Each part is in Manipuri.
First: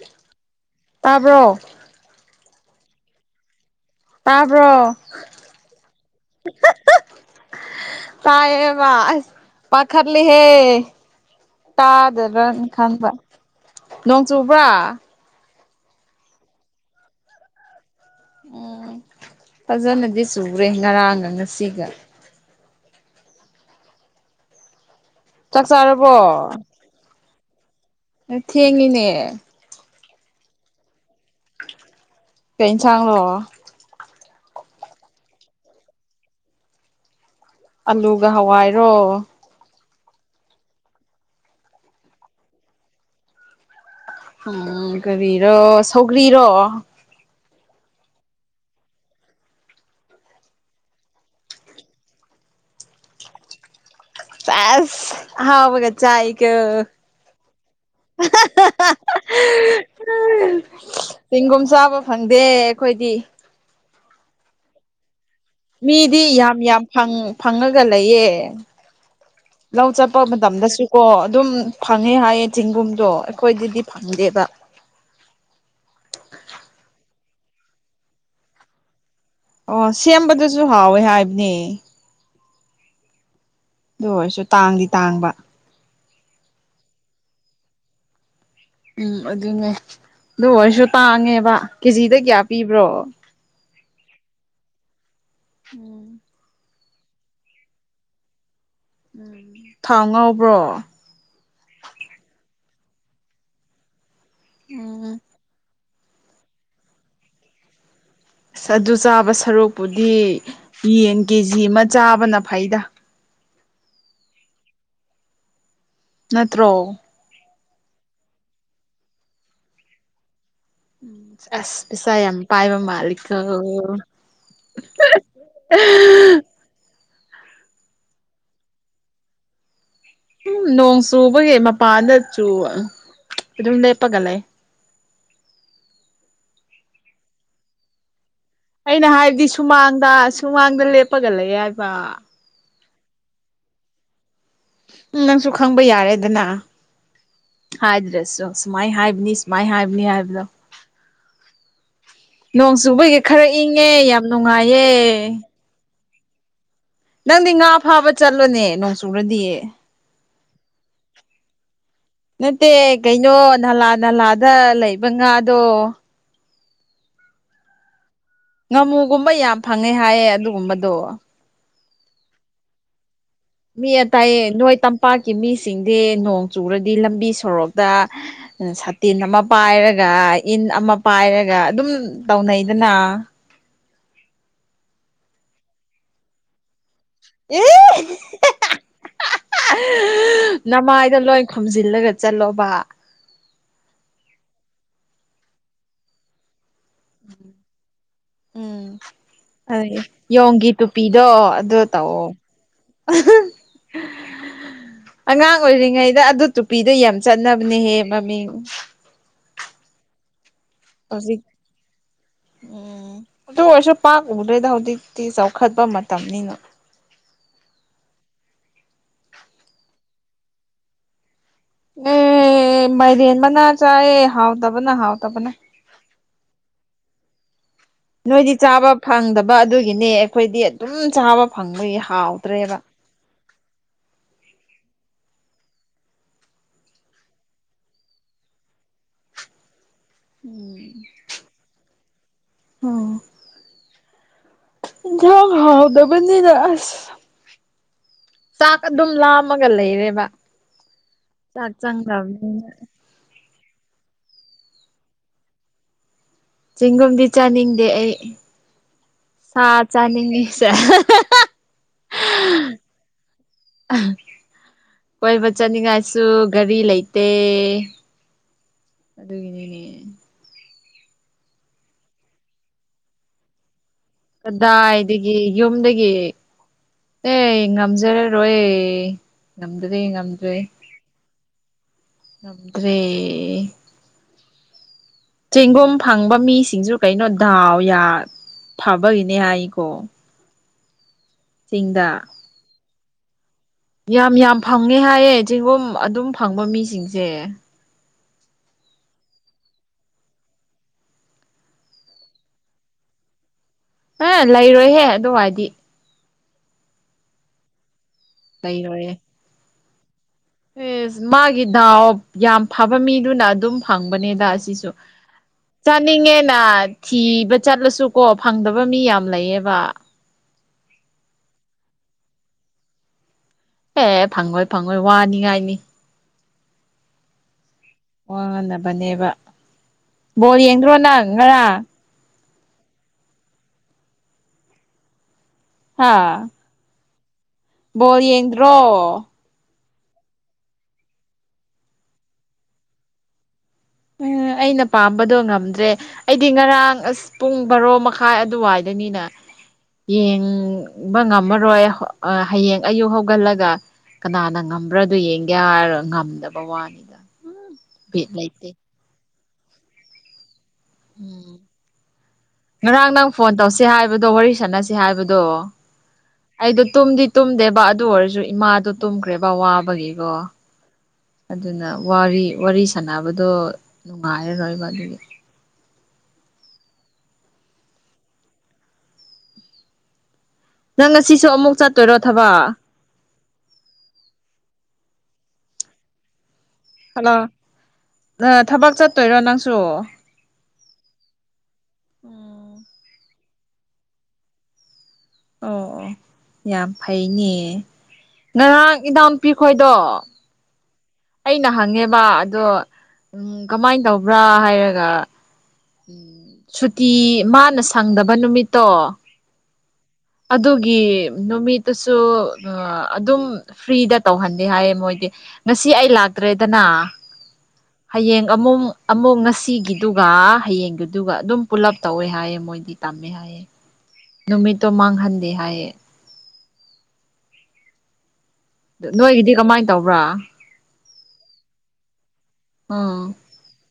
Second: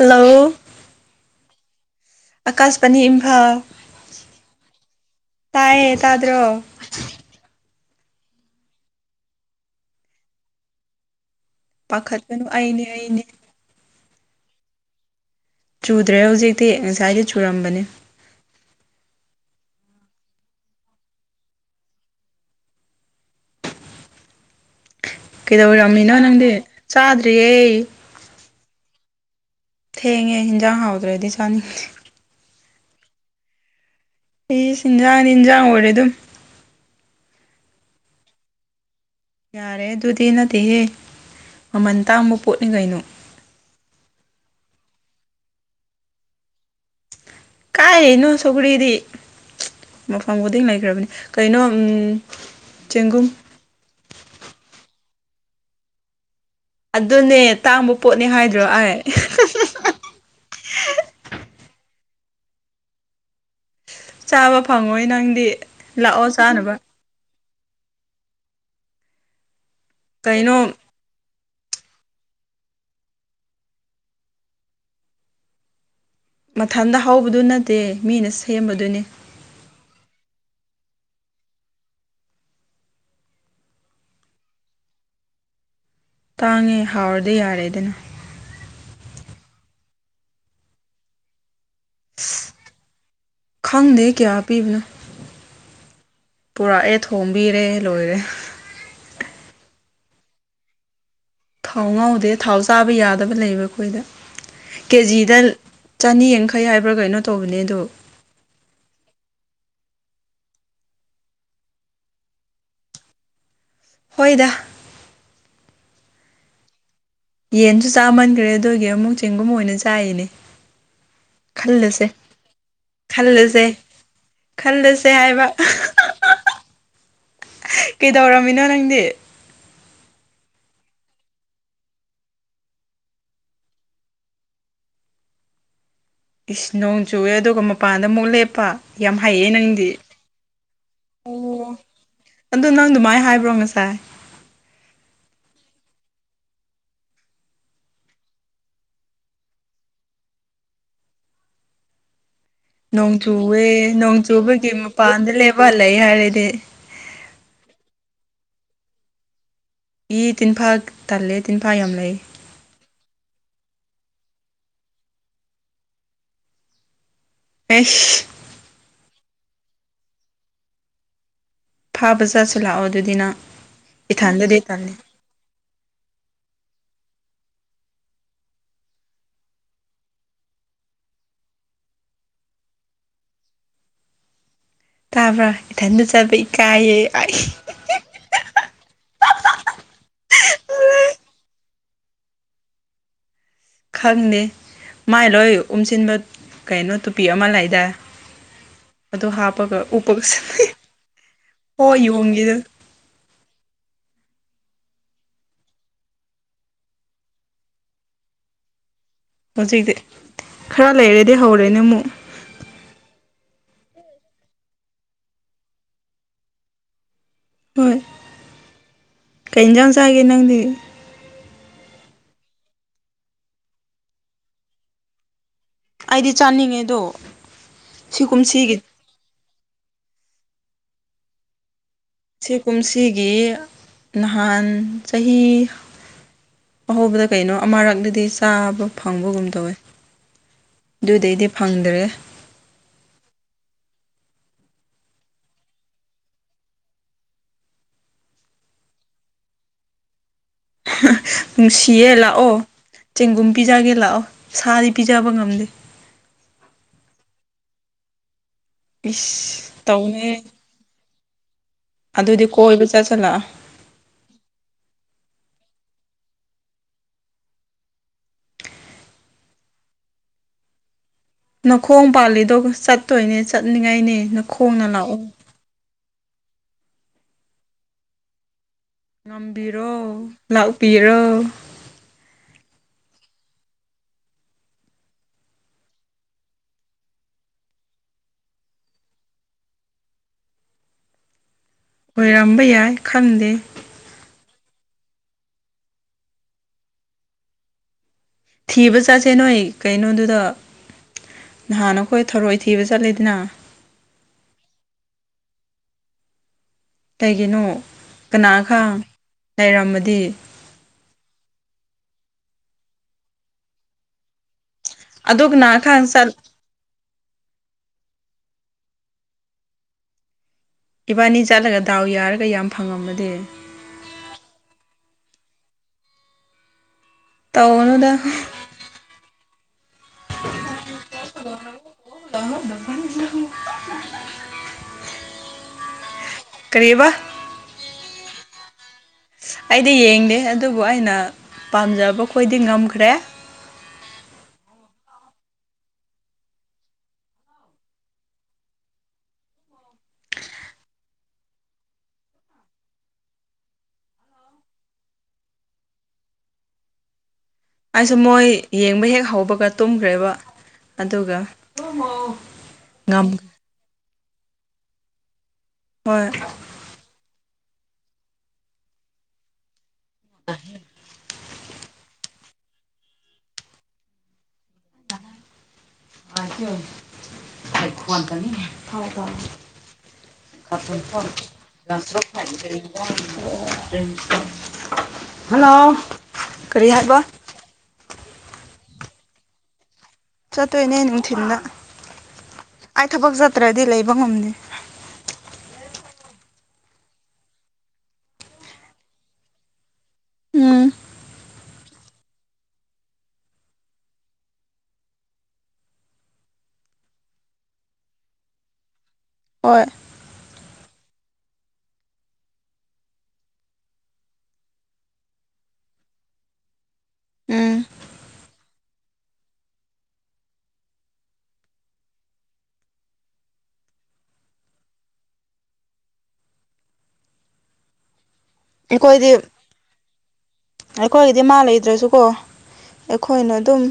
ꯍꯜꯂꯣ ꯇꯥꯕ꯭ꯔꯣ ꯑꯀꯥꯁꯄꯅꯤ ꯏꯝꯐꯥꯜ ꯇꯥꯕ꯭ꯔꯣ ꯇꯥꯏꯌꯦ ꯇꯥꯗ꯭ꯔꯣ ꯇꯥꯏꯌꯦꯕ ꯄꯥꯈꯠꯂꯤ ꯍꯦ ꯇꯥꯗꯕ꯭ꯔꯥ ꯄꯥꯈꯠꯀꯅꯨ ꯑꯩꯅꯦ ꯈꯟꯕ ꯑꯩꯅꯦ ꯅꯣꯡ ꯆꯨꯕ꯭ꯔꯥ ꯆꯨꯗ꯭ꯔꯦ ꯍꯧꯖꯤꯛꯇꯤ ꯉꯁꯥꯏꯗꯤ ꯆꯨꯔꯝꯕꯅꯤ ꯑꯣꯑꯣ ꯐꯖꯅꯗꯤ ꯆꯨꯔꯦ ꯉꯔꯥꯡꯒ ꯉꯁꯤꯒ ꯆꯥꯛ ꯀꯩꯗꯧꯔꯝꯃꯤꯅꯣ ꯆꯥꯔꯕꯣ ꯅꯪꯗꯤ ꯆꯥꯗ꯭ꯔꯤꯌꯦ ꯊꯦꯡꯉꯤꯅꯦ ꯊꯦꯡꯉꯦ ꯍꯦꯟꯖꯥꯡ ꯍꯥꯎꯇ꯭ꯔꯗꯤ ꯆꯥꯅꯤꯡꯗꯦ ꯀꯩꯩꯏꯟꯁꯥꯡꯂꯣ ꯏꯁ ꯏꯟꯖꯥꯡꯗꯤ ꯏꯟꯖꯥꯡ ꯑꯣꯏꯔꯦ ꯑꯗꯨꯝ ꯑꯂꯨꯒ ꯍꯋꯥꯏꯔꯣ ꯌꯥꯔꯦꯍꯦ ꯑꯗꯨꯗꯤ ꯅꯠꯇꯦꯍꯦ ꯃꯃꯜ ꯇꯥꯡꯕ ꯄꯣꯠꯅꯤ ꯀꯩꯅꯣ ꯎꯪꯎꯪ ꯀꯔꯤꯔꯣ ꯁꯧꯒ꯭ꯔꯤꯔꯣ ꯀꯥꯏ ꯅꯣ ꯁꯧꯒ꯭ꯔꯤꯗꯤ ꯃꯐꯝ ꯈꯨꯗꯤꯡ ꯂꯩꯈ꯭ꯔꯕꯅꯤ ꯀꯩꯅꯣ ꯑꯥꯝ ꯆꯦꯡꯒꯨꯝ ꯁꯦꯁ ꯑꯍꯥꯎꯒ ꯆꯥꯏꯌꯦ INAUDIBLE ꯑꯗꯨꯅꯦ ꯇꯥꯡꯕ ꯄꯣꯠꯅꯦ ꯍꯥꯏꯗ꯭ꯔꯣ ꯑꯩ ꯆꯦꯡꯒꯨꯝ ꯆꯥꯕ ꯐꯪꯗꯦ ꯑꯩꯈꯣꯏꯗꯤ ꯆꯥꯕ ꯐꯪꯉꯣꯏ ꯅꯪ ꯃꯤꯗꯤ ꯌꯥꯝ ꯌꯥꯝ ꯐꯪ ꯐꯪꯉꯒ ꯂꯩꯌꯦ ꯂꯧ ꯆꯠꯄ ꯀꯩꯅꯣ ꯃꯇꯝꯗꯁꯨ ꯀꯣ ꯑꯗꯨꯝ ꯐꯪꯉꯦ ꯍꯥꯏꯌꯦ ꯆꯦꯡꯒꯨꯝꯗꯣ ꯑꯩꯈꯣꯏꯗꯗꯤ ꯐꯪꯗꯦꯕ ꯃꯊꯟꯇ ꯍꯧꯕꯗꯨ ꯅꯠꯇꯦ ꯃꯤꯅ ꯁꯦꯝꯕꯗꯨꯅꯦ ꯑꯣ ꯁꯦꯝꯕꯗꯨꯖꯨ ꯍꯥꯎꯋꯦ ꯍꯥꯏꯕꯅꯦ ꯑꯗꯨ ꯑꯣꯏꯔꯁꯨ ꯇꯥꯡꯗꯤ- ꯇꯥꯡꯕ ꯇꯥꯡꯉꯦ ꯍꯥꯎꯔꯗꯤ ꯌꯥꯔꯦꯗꯅ ꯎꯝ ꯑꯗꯨꯅꯦ ꯑꯗꯨ ꯑꯣꯏꯔꯖꯨ ꯇꯥꯡꯉꯦꯕ ꯀꯦꯖꯤꯗ ꯀꯌꯥ ꯄꯤꯕ꯭ꯔꯣ ꯈꯪꯗꯦꯍꯦ ꯀꯌꯥ ꯄꯤꯕꯅꯣ ꯎꯝ ꯄꯨꯔꯛꯑꯦ ꯊꯣꯝꯕꯤꯔꯦ ꯂꯣꯏꯔꯦ ꯊꯥꯎ ꯉꯧꯕ꯭ꯔꯣ ꯊꯥꯎ ꯉꯧꯗꯦ ꯊꯥꯎ ꯆꯥꯕ ꯌꯥꯗꯕ ꯂꯩꯕ ꯑꯩꯈꯣꯏꯗ ꯎꯝ ꯀꯦꯖꯤꯗ ꯆꯅꯤ ꯌꯥꯡꯈꯩ ꯍꯥꯏꯕ꯭ꯔꯥ ꯀꯩꯅꯣ ꯇꯧꯕꯅꯦ ꯑꯗꯨ ꯑꯥꯁ ꯑꯗꯨ ꯆꯥꯕ ꯁꯔꯨꯛꯄꯨꯗꯤ ꯌꯦꯟ ꯀꯦꯖꯤ ꯑꯃ ꯆꯥꯕꯅ ꯐꯩꯗ ꯍꯣꯏꯗꯥ ꯅꯠꯇ꯭ꯔꯣ ꯌꯦꯟꯖꯨ ꯆꯥꯃꯟꯒ꯭ꯔꯦ ꯑꯗꯨꯒꯤ ꯑꯃꯨꯛ ꯆꯦꯡꯒꯨꯝ ꯑꯣꯏꯅ ꯆꯥꯏꯅꯦ ꯁꯦꯁ ꯄꯩꯁꯥ ꯌꯥꯝ ꯄꯥꯏꯕ ꯃꯥꯜꯂꯤꯀꯣ ꯈꯜꯂꯁꯦ ꯈꯜꯂꯁꯦ ꯍꯥꯏꯕ ꯀꯩꯗꯧꯔꯝꯃꯤꯅꯣ ꯅꯪꯗꯤ ꯎꯝ ꯅꯣꯡ ꯆꯨꯕꯒꯤ ꯃꯄꯥꯟꯗ ꯆꯨꯕ ꯑꯗꯨꯝ ꯂꯦꯞꯄꯒ ꯂꯩ ꯏꯁ ꯅꯣꯡ ꯆꯨꯑꯦ ꯑꯗꯨꯒ ꯃꯄꯥꯟꯗ ꯑꯃꯨꯛ ꯂꯦꯞ ꯑꯩꯅ ꯍꯥꯏꯕꯗꯤ ꯁꯨꯃꯥꯡꯗ ꯁꯨꯃꯥꯡꯗ ꯂꯦꯞꯄꯒ ꯂꯩ ꯍꯥꯏꯕ ꯑꯗꯣ ꯅꯪ ꯑꯗꯨꯃꯥꯏꯅ ꯍꯥꯏꯕ꯭ꯔꯣ ꯉꯁꯥꯏ ꯎꯝ ꯅꯪꯁꯨ ꯈꯪꯕ ꯌꯥꯔꯦꯗꯅ ꯍꯥꯏꯗ꯭ꯔꯁꯨ ꯁꯨꯃꯥꯏꯅ ꯍꯥꯏꯕꯅꯤ ꯁꯨꯃꯥꯏꯅ ꯍꯥꯏꯕꯅꯤ ꯍꯥꯏꯕꯗꯣ ꯅꯣꯡ ꯆꯨꯕꯒꯤ ꯈꯔ ꯆꯨꯌꯦ ꯏꯪꯉꯦ ꯌꯥꯝ ꯅꯣꯡꯖꯨꯕꯒꯤ ꯅꯨꯡꯉꯥꯏꯌꯦ ꯃꯄꯥꯟꯗ ꯂꯦꯞꯄꯒ ꯂꯩ ꯌꯥꯔꯦꯅꯦ ꯅꯪꯗꯤ ꯉꯥ ꯐꯥꯕ ꯆꯠꯂꯣꯅꯦ ꯅꯣꯡꯆꯨꯔꯗꯤ ꯏ ꯇꯤꯟꯐꯥ ꯇꯜꯂꯦ ꯇꯤꯟꯐꯥ ꯌꯥꯝ ꯂꯩ ꯅꯠꯇꯦ ꯀꯩꯅꯣ ꯅꯂꯥ ꯅꯂꯥꯗ ꯂꯩꯕ ꯉꯥꯗꯣ ꯑꯦꯁ ꯉꯥꯃꯨꯒꯨꯝꯕ ꯌꯥꯝ ꯐꯪꯉꯦ ꯍꯥꯏꯌꯦ ꯑꯗꯨꯒꯨꯝꯕꯗꯣ ꯐꯥꯕ ꯆꯠꯁꯦ ꯂꯥꯛꯑꯣ ꯑꯗꯨꯗꯤ ꯅꯪ ꯃꯤ ꯇꯥꯏꯌꯦ ꯏꯊꯟꯗꯗꯤ ꯅꯣꯏ ꯇꯜꯂꯤ ꯇꯝꯄꯥꯛꯀꯤ ꯃꯤ ꯁꯤꯡꯗꯤ ꯅꯣꯡ ꯆꯨꯔꯗꯤ ꯂꯝꯕꯤ ꯁꯣꯔꯣꯛꯇ ꯁꯥꯇꯤꯟ ꯑꯃ ꯄꯥꯏꯔꯒ ꯏꯟ ꯑꯃ ꯄꯥꯏꯔꯒ ꯑꯗꯨꯝ ꯇꯧꯅꯩꯗꯅ ꯇꯥꯕ꯭ꯔꯥ ꯏꯊꯟꯗ ꯆꯠꯕ ꯏꯀꯥꯏꯌꯦ ꯑꯩ ꯑꯦ ꯅꯃꯥꯏꯗ ꯂꯣꯏ ꯈꯨꯝꯁꯤ ꯏꯜꯂꯒ ꯆꯠꯂꯣꯕ ꯈꯪꯗꯦ ꯃꯥꯏ ꯂꯣꯏ ꯎꯝꯁꯤꯟꯕ ꯀꯩꯅꯣ ꯇꯨꯄꯤ ꯑꯃ ꯂꯩꯗꯥꯏ ꯎꯝ ꯑꯗꯨ ꯍꯥꯞꯄꯒ ꯍꯣꯏ ꯎꯞꯄꯒ ꯌꯣꯡꯒꯤ ꯆꯠꯂꯦ ꯇꯨꯄꯤꯗꯣ ꯑꯗꯨ ꯇꯧꯑꯣ ꯑꯍꯥ ꯎꯝ [inaudible] ꯑꯉꯥꯡ ꯑꯣꯏꯔꯤꯉꯩꯗ ꯑꯗꯨ ꯇꯨꯄꯤꯗꯣ ꯌꯥꯝ ꯆꯠꯅꯕꯅꯦꯍꯦ ꯃꯃꯤꯡ ꯍꯧꯖꯤꯛꯇꯤ ꯈꯔ ꯂꯩꯔꯗꯤ ꯍꯧꯖꯤꯛ ꯍꯧꯔꯅꯤ ꯑꯃꯨꯛ ꯎꯝ ꯑꯗꯨ ꯑꯣꯏꯔꯁꯨ ꯄꯥꯛ ꯎꯗ꯭ꯔꯦꯗ ꯍꯧꯖꯤꯛꯇꯤ ꯆꯥꯎꯈꯠꯄ ꯃꯇꯝꯅꯤꯅ ꯍꯣꯏ ꯀꯩ ꯌꯦꯟꯖꯥꯡ ꯆꯥꯒꯦ ꯅꯪꯗꯤ ꯑꯦ ꯃꯥꯏꯔꯦꯟ ꯃꯅꯥ ꯆꯌꯦ ꯍꯥꯎꯇꯕꯅ ꯍꯥꯎꯇꯕꯅ ꯑꯩꯗꯤ ꯆꯥꯅꯤꯡꯉꯦꯗꯣ ꯁꯤ ꯅꯣꯏꯗꯤ ꯀꯨꯝꯁꯤꯒꯤ ꯆꯥꯕ ꯐꯪꯗꯕ ꯑꯗꯨꯒꯤꯅꯦ ꯑꯩꯈꯣꯏꯗꯤ ꯑꯗꯨꯝ ꯆꯥꯕ ꯐꯪꯕ ꯁꯤ ꯀꯨꯝꯁꯤꯒꯤ ꯅꯍꯥꯟ ꯆꯍꯤ ꯑꯍꯧꯕꯗꯣ ꯀꯩꯅꯣ ꯑꯃꯥꯔꯛꯗꯤ ꯆꯥꯕ ꯐꯪꯕꯒꯨꯝ ꯇꯧꯋꯦ ꯑꯗꯨꯗꯩꯗꯤ ꯐꯪꯗ꯭ꯔꯦ ꯑꯣ ꯍꯤꯟꯖꯥꯡ ꯍꯥꯎꯇꯕꯅꯤꯅ ꯑꯁ ꯆꯥꯛ ꯑꯗꯨꯝ ꯂꯥꯝꯃꯒ ꯂꯩꯔꯦꯕ ꯆꯥꯛ ꯅꯨꯡꯁꯤꯌꯦ ꯂꯥꯛꯑꯣ ꯆꯪꯗꯕꯅꯤꯅ ꯆꯦꯡꯒꯨꯝ ꯄꯤꯖꯒꯦ ꯂꯥꯛꯑꯣ ꯁꯥꯗꯤ ꯄꯤꯖꯕ ꯉꯝꯗꯦ ꯆꯤꯡꯒꯨꯝꯗꯤ ꯆꯥꯅꯤꯡꯗꯦ ꯑꯩ ꯁꯥ ꯏꯁ ꯇꯧꯅꯦ ꯆꯥꯅꯤꯡꯉꯤꯁꯦ ꯑꯗꯨꯗꯤ ꯀꯣꯏꯕ ꯆꯠꯁꯤꯜꯂꯛꯑꯣ ꯍꯥ ꯀꯣꯏ ꯆꯥꯅꯤꯡꯉꯥꯏ ꯁꯨ ꯒꯥꯔꯤ ꯂꯩꯇꯦ ꯑꯗꯨꯒꯤꯅꯤꯅꯦ ꯅꯈꯣꯡ ꯄꯥꯜꯂꯤꯗꯣ ꯆꯠꯇꯣꯏꯅꯦ ꯆꯠꯅꯤꯡ ꯀꯗꯥꯏꯗꯒꯤ ꯌꯨꯝꯗꯒꯤ ꯑꯦ ꯉꯝꯖꯔꯔꯣꯏ ꯉꯝꯕꯤꯔꯣ ꯉꯝꯗ꯭ꯔꯦ ꯉꯝꯗ꯭ꯔꯦ ꯂꯥꯛꯄꯤꯔꯣ ꯉꯝꯒ꯭ꯔꯦ ꯆꯦꯡꯒꯨꯝ ꯐꯪꯕ ꯃꯤꯁꯤꯡꯖꯨ ꯀꯩꯅꯣ ꯗꯥꯎ ꯌꯥ ꯐꯥꯕ ꯒꯤꯅꯦ ꯍꯥꯏꯀꯣ ꯆꯤꯡꯗ ꯑꯣꯏꯔꯝꯕ ꯌꯥꯏ ꯈꯟꯗꯦ ꯌꯥꯝ ꯌꯥꯝ ꯐꯪꯉꯦ ꯍꯥꯏꯌꯦ ꯆꯦꯡꯒꯨꯝ ꯑꯗꯨꯝ ꯐꯪꯕ ꯃꯤꯁꯤꯡꯁꯦ ꯊꯤꯕ ꯆꯠꯁꯦ ꯅꯣꯏ ꯀꯩꯅꯣꯗꯨꯗ ꯅꯍꯥꯟ ꯑꯩꯈꯣꯏ ꯊꯧꯔꯣꯏ ꯊꯤꯕ ꯆꯠꯂꯤꯗꯅ ꯑꯥ ꯂꯩꯔꯣꯏꯍꯦ ꯑꯗꯨꯋꯥꯏꯗꯤ ꯀꯩꯒꯤꯅꯣ ꯀꯅꯥ ꯈꯥꯡ ꯂꯩꯔꯣꯏꯌꯦ ꯂꯩꯔꯝꯃꯗꯤ ꯑꯦꯁ ꯃꯥꯒꯤ ꯗꯥꯎ ꯌꯥꯝ ꯐꯥꯕ ꯃꯤꯗꯨꯅ ꯑꯗꯨꯝ ꯐꯪꯕꯅꯦꯗ ꯑꯁꯤꯁꯨ ꯑꯗꯨ ꯀꯅꯥ ꯈꯪ ꯆꯠ ꯆꯥꯅꯤꯡꯉꯦꯅ ꯊꯤꯕ ꯆꯠꯂꯁꯨ ꯀꯣ ꯐꯪꯗꯕ ꯃꯤ ꯌꯥꯝ ꯂꯩꯌꯦꯕ ꯏꯕꯥꯏꯅꯤ ꯆꯠꯂꯒ ꯗꯥꯎ ꯌꯥꯔꯒ ꯌꯥꯝ ꯐꯪꯉꯝꯃꯗꯤ ꯑꯦ ꯐꯪꯉꯣꯏ ꯐꯪꯉꯣꯏ ꯋꯥꯅꯤꯉꯥꯏꯅꯤ ꯇꯧꯒꯅꯨꯗ ꯋꯥꯅꯕꯅꯦꯕ ꯕꯣꯜ ꯌꯦꯡꯗ꯭ꯔꯣ ꯅꯪ ꯉꯔꯥꯡ ꯍꯥ [unintelligible] ꯀꯔꯤꯕꯥ ꯕꯣꯜ ꯌꯦꯡꯗ꯭ꯔꯣ ꯑꯩꯗꯤ ꯌꯦꯡꯗꯦ ꯑꯗꯨꯕꯨ ꯑꯩꯅ ꯄꯥꯝꯖꯕ ꯈꯣꯏꯗꯤ ꯉꯝꯈ꯭ꯔꯦ ꯑꯥ ꯑꯩꯅ ꯄꯥꯝꯕꯗꯣ ꯉꯝꯗ꯭ꯔꯦ ꯑꯩꯗꯤ ꯉꯔꯥꯡ ꯑꯁ ꯄꯨꯡ ꯕꯥꯔꯣ ꯃꯈꯥꯏ ꯑꯗꯨꯋꯥꯏꯗ ꯃꯤꯅ ꯌꯦꯡꯕ ꯉꯝꯃꯔꯣꯏ ꯑꯥ ꯍꯌꯦꯡ ꯑꯌꯨꯛ ꯍꯧꯒꯠꯂꯒ ꯀꯅꯥꯅ ꯉꯝꯕ꯭ꯔꯥꯗꯣ ꯌꯦꯡꯒꯦ ꯍꯥꯏꯔꯒ ꯉꯝꯗꯕ ꯋꯥꯅꯤꯗ ꯑꯩꯁꯨ ꯕꯤꯠ ꯃꯣꯏ ꯂꯩꯇꯦ ꯌꯦꯡꯕ ꯍꯦꯛ ꯍꯧꯕꯒ ꯇꯨꯝꯈ꯭ꯔꯦꯕ ꯑꯗꯨꯒ ꯎꯝ ꯉꯔꯥꯡ ꯉꯝ ꯅꯪ ꯐꯣꯟ ꯇꯧꯁꯤ ꯍꯥꯏ ꯕꯗꯣ ꯋꯥꯔꯤ ꯁꯥꯟꯅꯁꯤ ꯍꯥꯏꯕꯗꯣ ꯍꯣꯏ ꯑꯩꯗꯣ ꯇꯨꯝꯗꯤ ꯇꯨꯝꯗꯦꯕ ꯑꯗꯨ ꯑꯣꯏꯔꯖꯨ ꯏꯃꯥꯗꯣ ꯇꯨꯝꯈ꯭ꯔꯦꯕ ꯋꯥꯕꯒꯤꯀꯣ ꯑꯗꯨꯅ ꯋꯥꯔꯤ ꯋꯥꯔꯤ ꯁꯅꯕꯗꯣ ꯅꯨꯡꯉꯥꯏꯔꯔꯣꯏꯕ ꯑꯗꯨꯒꯤ [unintelligible] ꯅꯪ ꯉꯁꯤꯁꯨ ꯑꯃꯨꯛ ꯆꯠꯇꯣꯏꯔꯣ ꯊꯕꯛ [unintelligible] ꯍꯜꯂꯣ ꯍꯜꯂꯣ ꯅꯪ ꯊꯕꯛ ꯆꯠꯇꯣꯏꯔꯣ ꯅꯪꯁꯨ ꯆꯠꯇꯣꯏꯅꯦ ꯅꯨꯡꯊꯤꯟꯗ ꯎꯝ ꯑꯩ ꯊꯕꯛ ꯆꯠ ꯆꯠꯇ꯭ꯔꯗꯤ ꯂꯩꯕ ꯉꯝꯗꯦ ꯑꯣ ꯑꯣ ꯌꯥꯝ ꯐꯩꯅꯦ ꯅꯪ ꯉꯔꯥꯡ ꯏꯟꯅꯥꯎ ꯅꯨꯨꯄꯤ ꯈꯣꯏꯗꯣ ꯎꯝ ꯑꯩꯅ ꯍꯪꯉꯦꯕ ꯑꯗꯣ ꯎꯝ ꯀꯃꯥꯏꯅ ꯇꯧꯕ꯭ꯔꯥ ꯍꯥꯏꯔꯒ ꯎꯝ ꯁꯨꯇꯤ ꯃꯥꯅ ꯁꯪꯗꯕ ꯅꯨꯃꯤꯠꯇꯣ ꯍꯣꯏ ꯑꯗꯨꯒꯤ ꯅꯨꯃꯤꯠꯇꯨꯁꯨ ꯑꯥ ꯑꯗꯨꯝ ꯐ꯭ꯔꯤꯗ ꯇꯧꯍꯟꯗꯦ ꯍꯥꯏꯌꯦ ꯃꯣꯏꯗꯤ ꯉꯁꯤ ꯑꯩ ꯂꯥꯛꯇ꯭ꯔꯦꯗꯅ ꯎꯝ ꯍꯌꯦꯡ ꯑꯃꯨꯛ ꯑꯃꯨꯛ ꯉꯁꯤꯒꯤꯗꯨꯒ ꯍꯌꯦꯡꯒꯤꯗꯨꯒ ꯑꯗꯨꯝ ꯄꯨꯜꯂꯞ ꯇꯧꯋꯦ ꯍꯥꯏꯌꯦ ꯃꯣꯏꯗꯤ ꯇꯝꯃꯦ ꯍꯥꯏꯌꯦ ꯅꯨꯃꯤꯠꯇꯣ ꯃꯥꯡꯍꯟꯗꯦ ꯍꯥꯏꯌꯦ ꯑꯩꯈꯣꯏꯗꯤ ꯅꯣꯏꯒꯤꯗꯤ ꯀꯃꯥꯏꯅ ꯇꯧꯕ꯭ꯔꯥ ꯑꯩꯈꯣꯏꯒꯤꯗꯤ ꯃꯥꯥ ꯂꯩꯗ꯭ꯔꯁꯨꯀꯣ ꯎꯝ ꯑꯩꯈꯣꯏꯅ ꯑꯗꯨꯝ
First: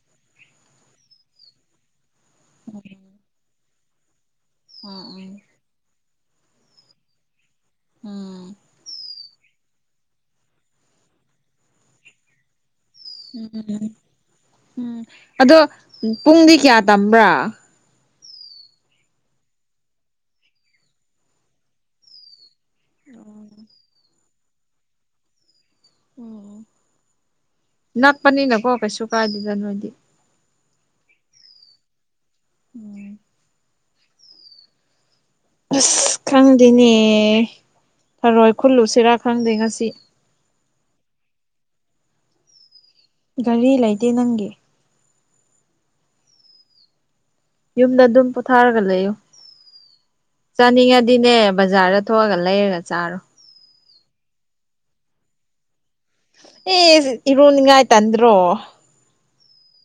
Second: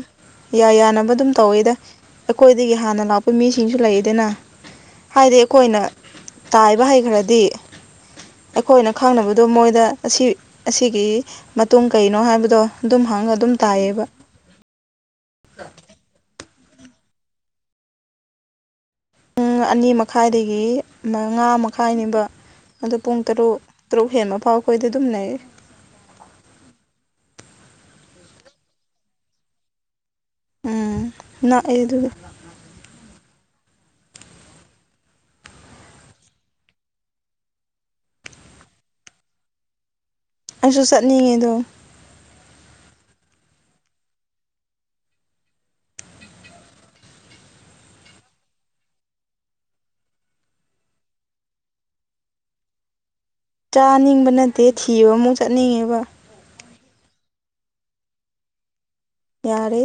ꯌꯥ ꯌꯥꯅꯕ ꯑꯗꯨꯝ ꯇꯧꯋꯦꯗ ꯑꯩꯈꯣꯏꯗꯒꯤ ꯍꯥꯟꯅ ꯂꯥꯛꯄ ꯃꯤꯁꯤꯡꯁꯨ ꯂꯩꯌꯦꯗꯅ ꯍꯥꯏꯗꯤ ꯎꯝ ꯑꯩꯈꯣꯏꯅ ꯇꯥꯏꯕ ꯍꯩ ꯈ꯭ꯔꯗꯤ ꯎꯝ ꯑꯩꯈꯣꯏꯅ ꯈꯥꯡꯅꯕꯗꯣ ꯃꯣꯏꯗ ꯑꯁꯤ ꯑꯁꯤꯒꯤ ꯃꯇꯨꯡ ꯀꯩꯅꯣ ꯍꯥꯏꯕꯗꯣ ꯑꯗꯨꯝ ꯍꯥꯡꯉ ꯑꯗꯨꯝ ꯎꯝ ꯎꯝ ꯇꯥꯏꯌꯦꯕ ꯎꯝ ꯑꯗꯣ ꯄꯨꯡꯗꯤ ꯀꯌꯥ ꯇꯝꯕ꯭ꯔꯥ ꯄꯨꯡ ꯑꯅꯤ ꯃꯈꯥꯏꯗꯒꯤ ꯃꯉꯥ ꯃꯈꯥꯏꯅꯤꯕ ꯑꯗꯣ ꯄꯨꯡ ꯇꯔꯨꯛ ꯇꯔꯨꯛ ꯍꯦꯟꯕ ꯐꯥꯎ ꯑꯩꯈꯣꯏꯗꯤ ꯑꯗꯨꯝ ꯂꯩꯔꯤ ꯅꯠ ꯄꯅꯤ ꯅꯀꯣ ꯀꯩ ꯁꯨ ꯀꯥꯏꯗꯧꯗ ꯅꯣꯏꯗꯤ ꯎꯝ ꯅꯛ ꯑꯦ ꯑꯗꯨ ꯑꯁ ꯈꯪꯗꯦꯅꯦ ꯊꯔꯣꯏ ꯈꯨꯜꯂꯨꯁꯤꯔꯥ ꯈꯪꯗꯦ ꯉꯁꯤ ꯑꯁꯨꯨ ꯆꯠꯅꯤꯡꯉꯦ ꯑꯗꯣ ꯒꯥꯔꯤ ꯂꯩꯇꯦ ꯅꯪꯒꯤ ꯌꯨꯝꯗ ꯑꯗꯨꯝ ꯄꯣꯊꯥꯔꯒ ꯂꯩꯌꯨ ꯆꯥꯅꯤꯡꯉꯗꯤꯅꯦ ꯕꯖꯥꯔꯗ ꯊꯣꯛꯑꯒ ꯂꯩꯔꯒ ꯆꯥꯔꯣ ꯆꯥꯅꯤꯡꯕ ꯅꯠꯇꯦ ꯊꯤꯕ ꯑꯃꯨꯛ ꯆꯠꯅꯤꯡꯉꯦꯕ ꯑꯦ ꯏꯔꯨꯅꯤꯡꯉꯥꯏ ꯇꯟꯗ꯭ꯔꯣ ꯌꯥꯔꯦ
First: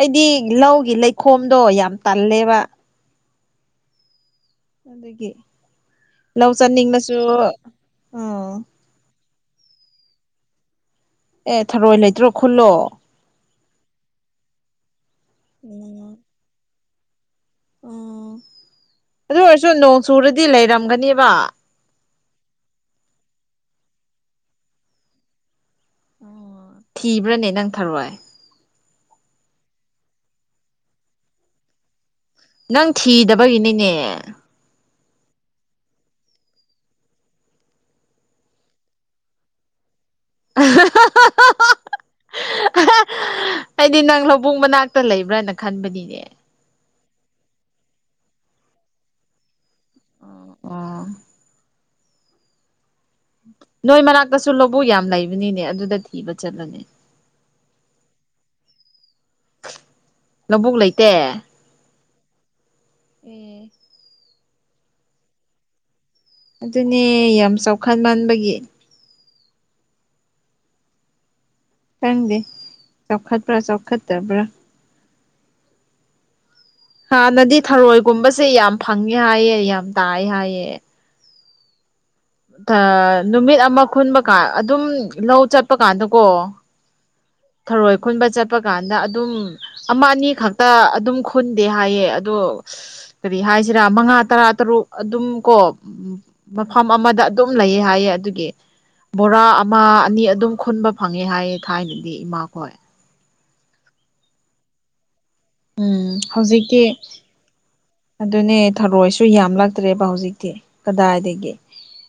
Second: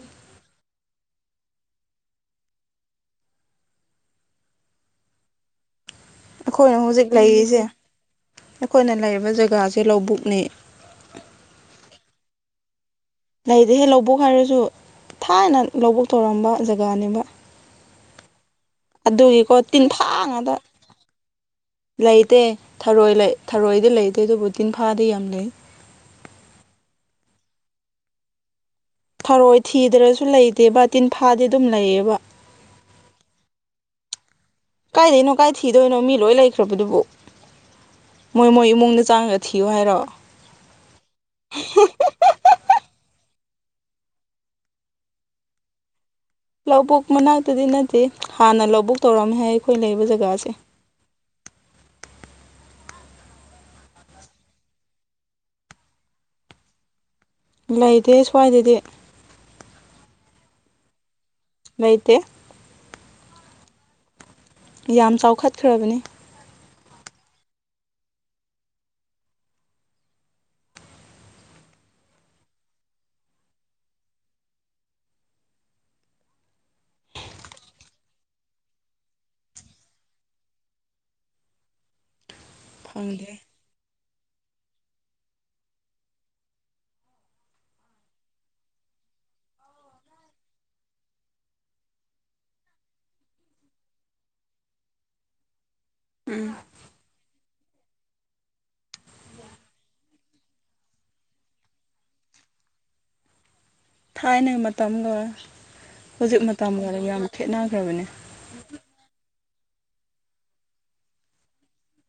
ꯑꯩꯗꯤ ꯂꯧꯒꯤ ꯂꯩꯈꯣꯝꯗꯣ ꯌꯥꯝ ꯇꯜꯂꯦꯕ ꯑꯗꯨꯒꯤ ꯂꯧ ꯑꯩꯈꯣꯏꯅ ꯍꯧꯖꯤꯛ ꯆꯠꯅꯤꯡꯂꯁꯨ ꯂꯩꯔꯤꯁꯦ ꯑꯥ ꯑꯩꯈꯣꯏꯅ ꯂꯩꯔꯤꯕ ꯖꯒꯥꯁꯦ ꯂꯧꯕꯨꯛꯅꯦ ꯑꯦ ꯊꯔꯣꯏ ꯂꯩꯇ꯭ꯔꯣ ꯈꯨꯜꯂꯣ ꯂꯩꯗꯤꯍꯦ ꯂꯧꯕꯨꯛ ꯍꯥꯏꯔꯁꯨ ꯊꯥꯏꯅ ꯂꯧꯕꯨꯛ ꯎꯝ ꯇꯧꯔꯝꯕ ꯖꯒꯥꯅꯦꯕ ꯎꯝ ꯑꯗꯨ ꯑꯗꯨꯒꯤꯀꯣ ꯑꯣꯏꯔꯁꯨ ꯅꯣꯡ ꯆꯨꯔꯗꯤ ꯇꯤꯟꯐꯥꯡꯉꯗ ꯂꯩꯔꯝꯒꯅꯦꯕ ꯂꯩꯇꯦ ꯊꯔꯣꯏ ꯊꯔꯣꯏꯗꯤ ꯂꯩꯇꯦ ꯑꯗꯨꯕꯨ ꯇꯤꯟꯐꯥꯗꯤ ꯌꯥꯝ ꯂꯩ ꯑꯣ ꯊꯤꯕ꯭ꯔꯅꯦ ꯅꯪ ꯊꯔꯣꯏ ꯊꯔꯣꯏ ꯊꯤꯗ꯭ꯔꯁꯨ ꯂꯩꯇꯦꯕ ꯇꯤꯟꯐꯥꯗꯤ ꯑꯗꯨꯝ ꯂꯩꯌꯦꯕ ꯅꯪ ꯊꯤꯗꯕꯒꯤꯅꯤꯅꯦ ꯀꯥꯏꯗꯩꯅꯣ ꯀꯥꯏ ꯊꯤꯗꯣꯏꯅꯣ ꯃꯤ ꯂꯣꯏ ꯂꯩꯈ꯭ꯔꯕꯗꯨꯕꯨ ꯃꯣꯏ ꯃꯣꯏ ꯏꯃꯨꯡꯗ ꯆꯥꯡꯉꯒ ꯊꯤꯌꯨ ꯍꯥꯏꯔꯣ [unintelligible] ꯑꯩꯗꯤ ꯅꯪ ꯂꯧꯕꯨꯛ ꯃꯅꯥꯛꯇ ꯂꯩꯕ꯭ꯔꯅ ꯈꯟꯕꯅꯤꯅꯦ ꯂꯧꯕꯨꯛ ꯃꯅꯥꯛꯇꯗꯤ ꯅꯠꯇꯦ ꯍꯥꯟꯅ ꯂꯧꯕꯨꯛ ꯇꯧꯔꯝꯃꯦ ꯍꯥꯏ ꯑꯩꯈꯣꯏ ꯂꯩꯔꯤꯕ ꯖꯒꯥꯁꯦ ꯑꯣ ꯅꯣꯏ ꯃꯅꯥꯛꯇꯁꯨ ꯂꯧꯕꯨꯛ ꯌꯥꯝ ꯂꯩꯕꯅꯤꯅꯦ ꯑꯗꯨꯗ ꯊꯤꯕ ꯆꯠꯂꯣꯅꯦ ꯂꯩꯇꯦ ꯁ꯭ꯋꯥꯏꯗꯗꯤ ꯂꯧꯕꯕꯨꯛ ꯂꯩꯇꯦ ꯌꯩꯇꯩ ꯑꯦ ꯌꯥꯝ ꯆꯥꯎꯈꯠꯈ꯭ꯔꯕꯅꯤ ꯗꯨꯅꯦ ꯌꯥꯝ ꯆꯥꯎꯈꯠ ꯃꯟꯕꯒꯤ ꯈꯪꯗꯦ ꯆꯥꯎꯈꯠꯄ꯭ꯔ ꯆꯥꯎꯈꯠꯇꯕ꯭ꯔ [inaudible] ꯍꯥꯅꯗꯤ ꯊꯔꯣꯏꯒꯨꯝꯕꯁꯦ ꯌꯥꯝ ꯐꯪꯉꯦ ꯍꯥꯏꯌꯦ ꯌꯥꯝ ꯇꯥꯏ ꯍꯥꯏꯌꯦ ꯐꯪꯗꯦ ꯅꯨꯃꯤꯠ ꯑꯃ ꯈꯨꯨꯟꯕꯀꯥꯟ ꯑꯗꯨꯝ ꯂꯧ ꯆꯠꯄ ꯀꯥꯟꯗꯀꯣ ꯊꯔꯣꯏ ꯈꯨꯟꯕ ꯆꯠꯄ ꯀꯥꯟꯗ ꯑꯗꯨꯝ ꯑꯃ ꯑꯅꯤ ꯈꯛꯇ ꯑꯗꯨꯝ ꯈꯨꯟꯗꯦ ꯍꯥꯏꯌꯦ ꯑꯗꯣ ꯀꯔꯤ ꯍꯥꯏꯁꯤꯔ ꯃꯉꯥ ꯇꯔꯥ ꯇꯔꯨꯛ ꯑꯗꯨꯝ ꯀꯣ ꯃꯐꯝ ꯑꯃꯗ ꯑꯗꯨꯝ ꯑꯗꯨꯝ ꯂꯩꯌꯦ ꯍꯥꯏꯌꯦ ꯑꯗꯨꯒꯤ ꯕꯣꯔ ꯑꯃ ꯑꯅꯤ ꯑꯗꯨꯝ ꯈꯨꯟꯕ ꯐꯪꯉꯦ ꯍꯥꯏꯌꯦ ꯊꯥꯏꯅ ꯗꯤ ꯏꯃꯥꯈꯣꯏ ꯊꯥꯏꯅꯒꯤ ꯃꯇꯝꯒ ꯎꯝ ꯍꯧꯖꯤꯛ ꯍꯧꯖꯤꯛꯇꯤ ꯃꯇꯝꯒ ꯌꯥꯝ ꯈꯦꯠꯅꯈ꯭ꯔꯕꯅꯦ ꯑꯗꯨꯅꯦ ꯊꯔꯣꯏꯁꯨ ꯌꯥꯝ ꯂꯛꯇ꯭ꯔꯦꯕ ꯍꯧꯖꯤꯛꯇꯤ ꯀꯗꯥꯏꯗꯒꯤ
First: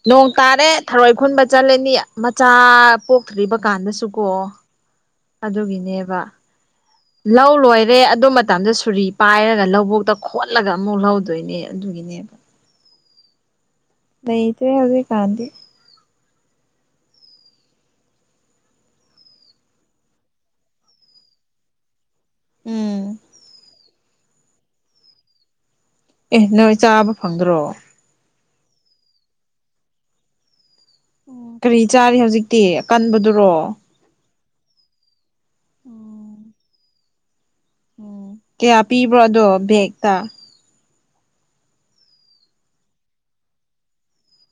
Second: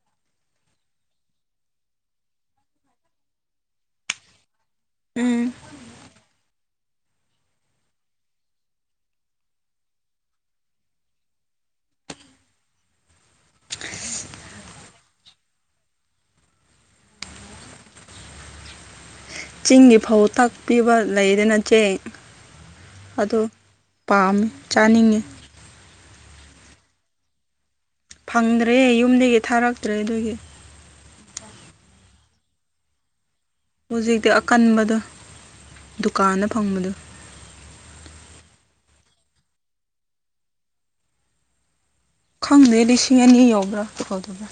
ꯅꯣꯡ ꯇꯥꯔꯦ ꯊꯔꯣꯏ ꯈꯨꯟꯕ ꯆꯠꯂꯅꯤ ꯃꯆꯥ ꯄꯣꯛꯇ꯭ꯔꯤꯕ ꯀꯥꯟꯗꯁꯨꯀꯣ ꯎꯝ ꯑꯗꯨꯒꯤꯅꯦꯕ ꯂꯧ ꯂꯣꯏꯔꯦ ꯑꯗꯨ ꯃꯇꯝꯗ ꯁꯨꯔꯤ ꯄꯥꯏꯔꯒ ꯂꯧꯕꯨꯛꯇ ꯈꯣꯠꯂꯒ ꯑꯃꯨꯛ ꯂꯧꯗꯣꯏꯅꯦ ꯑꯗꯨ ꯒꯤꯅꯦꯕ ꯂꯩꯇꯦ ꯍꯧꯖꯤꯛꯀꯟꯗꯤ ꯆꯤꯡꯒꯤ ꯐꯧ ꯇꯥꯛꯄꯤꯕ ꯂꯩꯗꯅ ꯆꯦꯡ ꯎꯝ ꯑꯗꯨ ꯄꯥꯝꯃꯤ ꯆꯥꯅꯤꯡꯉꯦ ꯑꯦ ꯅꯣꯏ ꯆꯥꯕ ꯐꯪꯗ꯭ꯔꯣ ꯐꯪꯗ꯭ꯔꯦ ꯌꯨꯝꯗꯒꯤ ꯊꯥꯔꯛꯇ꯭ꯔꯦ ꯑꯗꯨꯒꯤ ꯎꯝ ꯀꯔꯤ ꯆꯥꯔꯤ ꯍꯧꯖꯤꯛꯇꯤ ꯑꯀꯟꯕꯗꯨ ꯍꯨꯖꯤꯛꯇꯤ ꯑꯀꯟꯕꯗꯣ ꯎꯝ ꯗꯨꯀꯥꯟꯗ ꯐꯪꯕꯗꯣ ꯎꯝ ꯀꯌꯥ ꯄꯤꯕ꯭ꯔꯣ ꯑꯗꯣ ꯕꯦꯛꯇ ꯈꯪꯗꯦ ꯂꯤꯁꯤꯡ ꯑꯅꯤ ꯌꯧꯕ꯭ꯔ ꯌꯧꯗꯕ꯭ꯔ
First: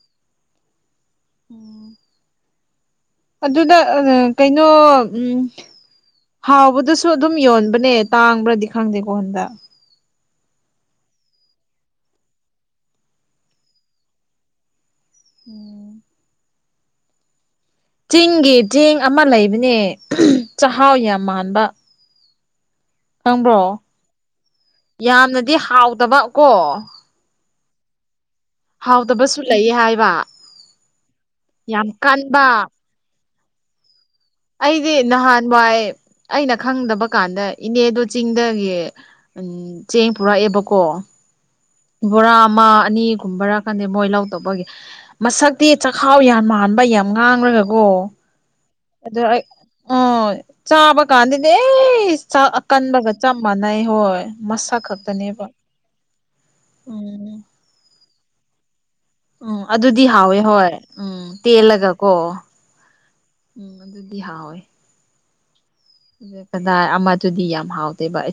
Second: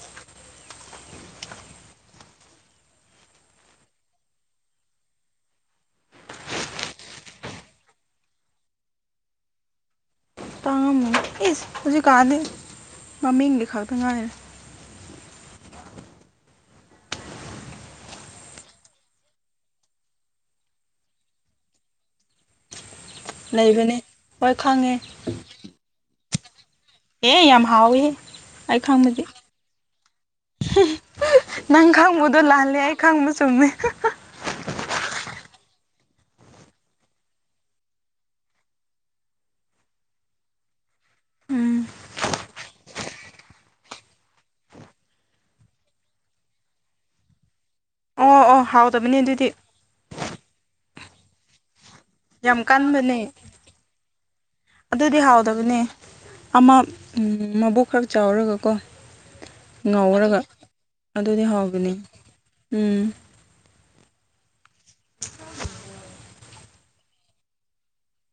ꯎꯝ ꯑꯗꯨꯗ ꯑꯥ ꯀꯩꯅꯣ ꯎꯝ ꯍꯥꯎꯕꯗꯁꯨ ꯑꯗꯨꯝ ꯌꯣꯟꯕꯅꯦ ꯇꯥꯡꯕ꯭ꯔꯗꯤ ꯈꯪꯗꯦꯀꯣ ꯍꯟꯗꯛ ꯇꯥꯡꯉꯝꯃꯅꯤ ꯏꯁ ꯍꯨꯖꯤꯛ ꯀꯥꯟꯗꯤ ꯃꯃꯤꯡꯒꯤ ꯈꯛꯇ ꯉꯥꯏꯔꯦ ꯎꯝ ꯆꯤꯡꯒꯤ ꯆꯦꯡ ꯑꯃ ꯂꯩꯕꯅꯦ ꯑꯍꯝ ꯆꯍꯥꯎ ꯌꯥꯝ ꯃꯥꯟꯕ ꯈꯪꯕ꯭ꯔꯣ ꯂꯩꯕꯅꯦ ꯍꯣꯏ ꯈꯪꯉꯦ ꯌꯥꯝꯅꯗꯤ ꯍꯥꯎꯇꯕ ꯀꯣ ꯑꯦ ꯌꯥꯝ ꯍꯥꯎꯋꯤꯍꯦ ꯑꯩ ꯈꯪꯕꯗꯤ ꯍꯥꯎꯗꯕꯁꯨ ꯂꯩꯌꯦ ꯍꯥꯏꯕ ꯌꯥꯝ ꯅꯪ ꯈꯪꯕꯗꯣ ꯀꯟꯕ ꯂꯥꯜꯂꯦ ꯑꯩ ꯈꯪꯕ ꯆꯨꯝꯃꯦ ꯑꯩꯗꯤ ꯅꯍꯥꯟ ꯋꯥꯏ ꯑꯩꯅ ꯈꯪꯗꯕ ꯀꯥꯟꯗ ꯏꯅꯦꯗꯣ ꯆꯤꯡꯗꯒꯤ ꯎꯝ ꯆꯦꯡ ꯄꯨꯔꯛꯑꯦꯕꯀꯣ ꯎꯝ ꯕꯣꯔꯥ ꯑꯃ ꯑꯅꯤꯒꯨꯝꯕꯔ ꯈꯟꯗꯦ ꯃꯣꯏ ꯂꯧꯇꯧꯕꯒꯤ ꯃꯁꯛꯇꯤ ꯆꯈꯥꯎ ꯌꯥꯝ ꯃꯥꯟ ꯕ ꯌꯥꯝ ꯉꯥꯡꯔꯒꯀꯣ ꯑꯣ ꯑꯣ ꯍꯥꯎꯗꯕꯅꯦ ꯑꯗꯨ ꯑꯩ ꯑꯗꯨꯗꯤ ꯑꯣ ꯆꯥꯕ ꯀꯥꯟꯗꯗꯤ ꯑꯦ ꯏꯁ ꯆꯥꯛ ꯌꯥꯝ ꯑꯀꯟꯕꯒ ꯀꯟꯕꯅꯦ ꯆꯥꯞ ꯃꯥꯟꯅꯩ ꯍꯣꯏ ꯃꯁꯛ ꯑꯗꯨꯗꯤ ꯈꯛꯇꯅꯦꯕ ꯍꯥꯎꯗꯕꯅꯦ ꯑꯃ ꯎꯝ ꯃꯕꯨꯛ ꯈꯔ ꯆꯥꯎꯔꯒ ꯀꯣ ꯎꯝ ꯑꯗꯨꯗꯤ ꯍꯥꯎꯋꯦ ꯍꯣꯏ ꯎꯝ ꯑꯗꯨꯗꯤ ꯍꯥꯎꯕꯅꯤ ꯇꯦꯜꯂꯒꯀꯣ ꯎꯝ ꯎꯝ ꯗꯨꯗꯤ ꯍꯥꯎꯋꯦ [inaudible] ꯑꯗꯨ ꯀꯗꯥꯏ ꯑꯃꯗꯨꯗꯤ ꯌꯥꯝ ꯍꯥꯎꯗꯦꯕ ꯑꯩ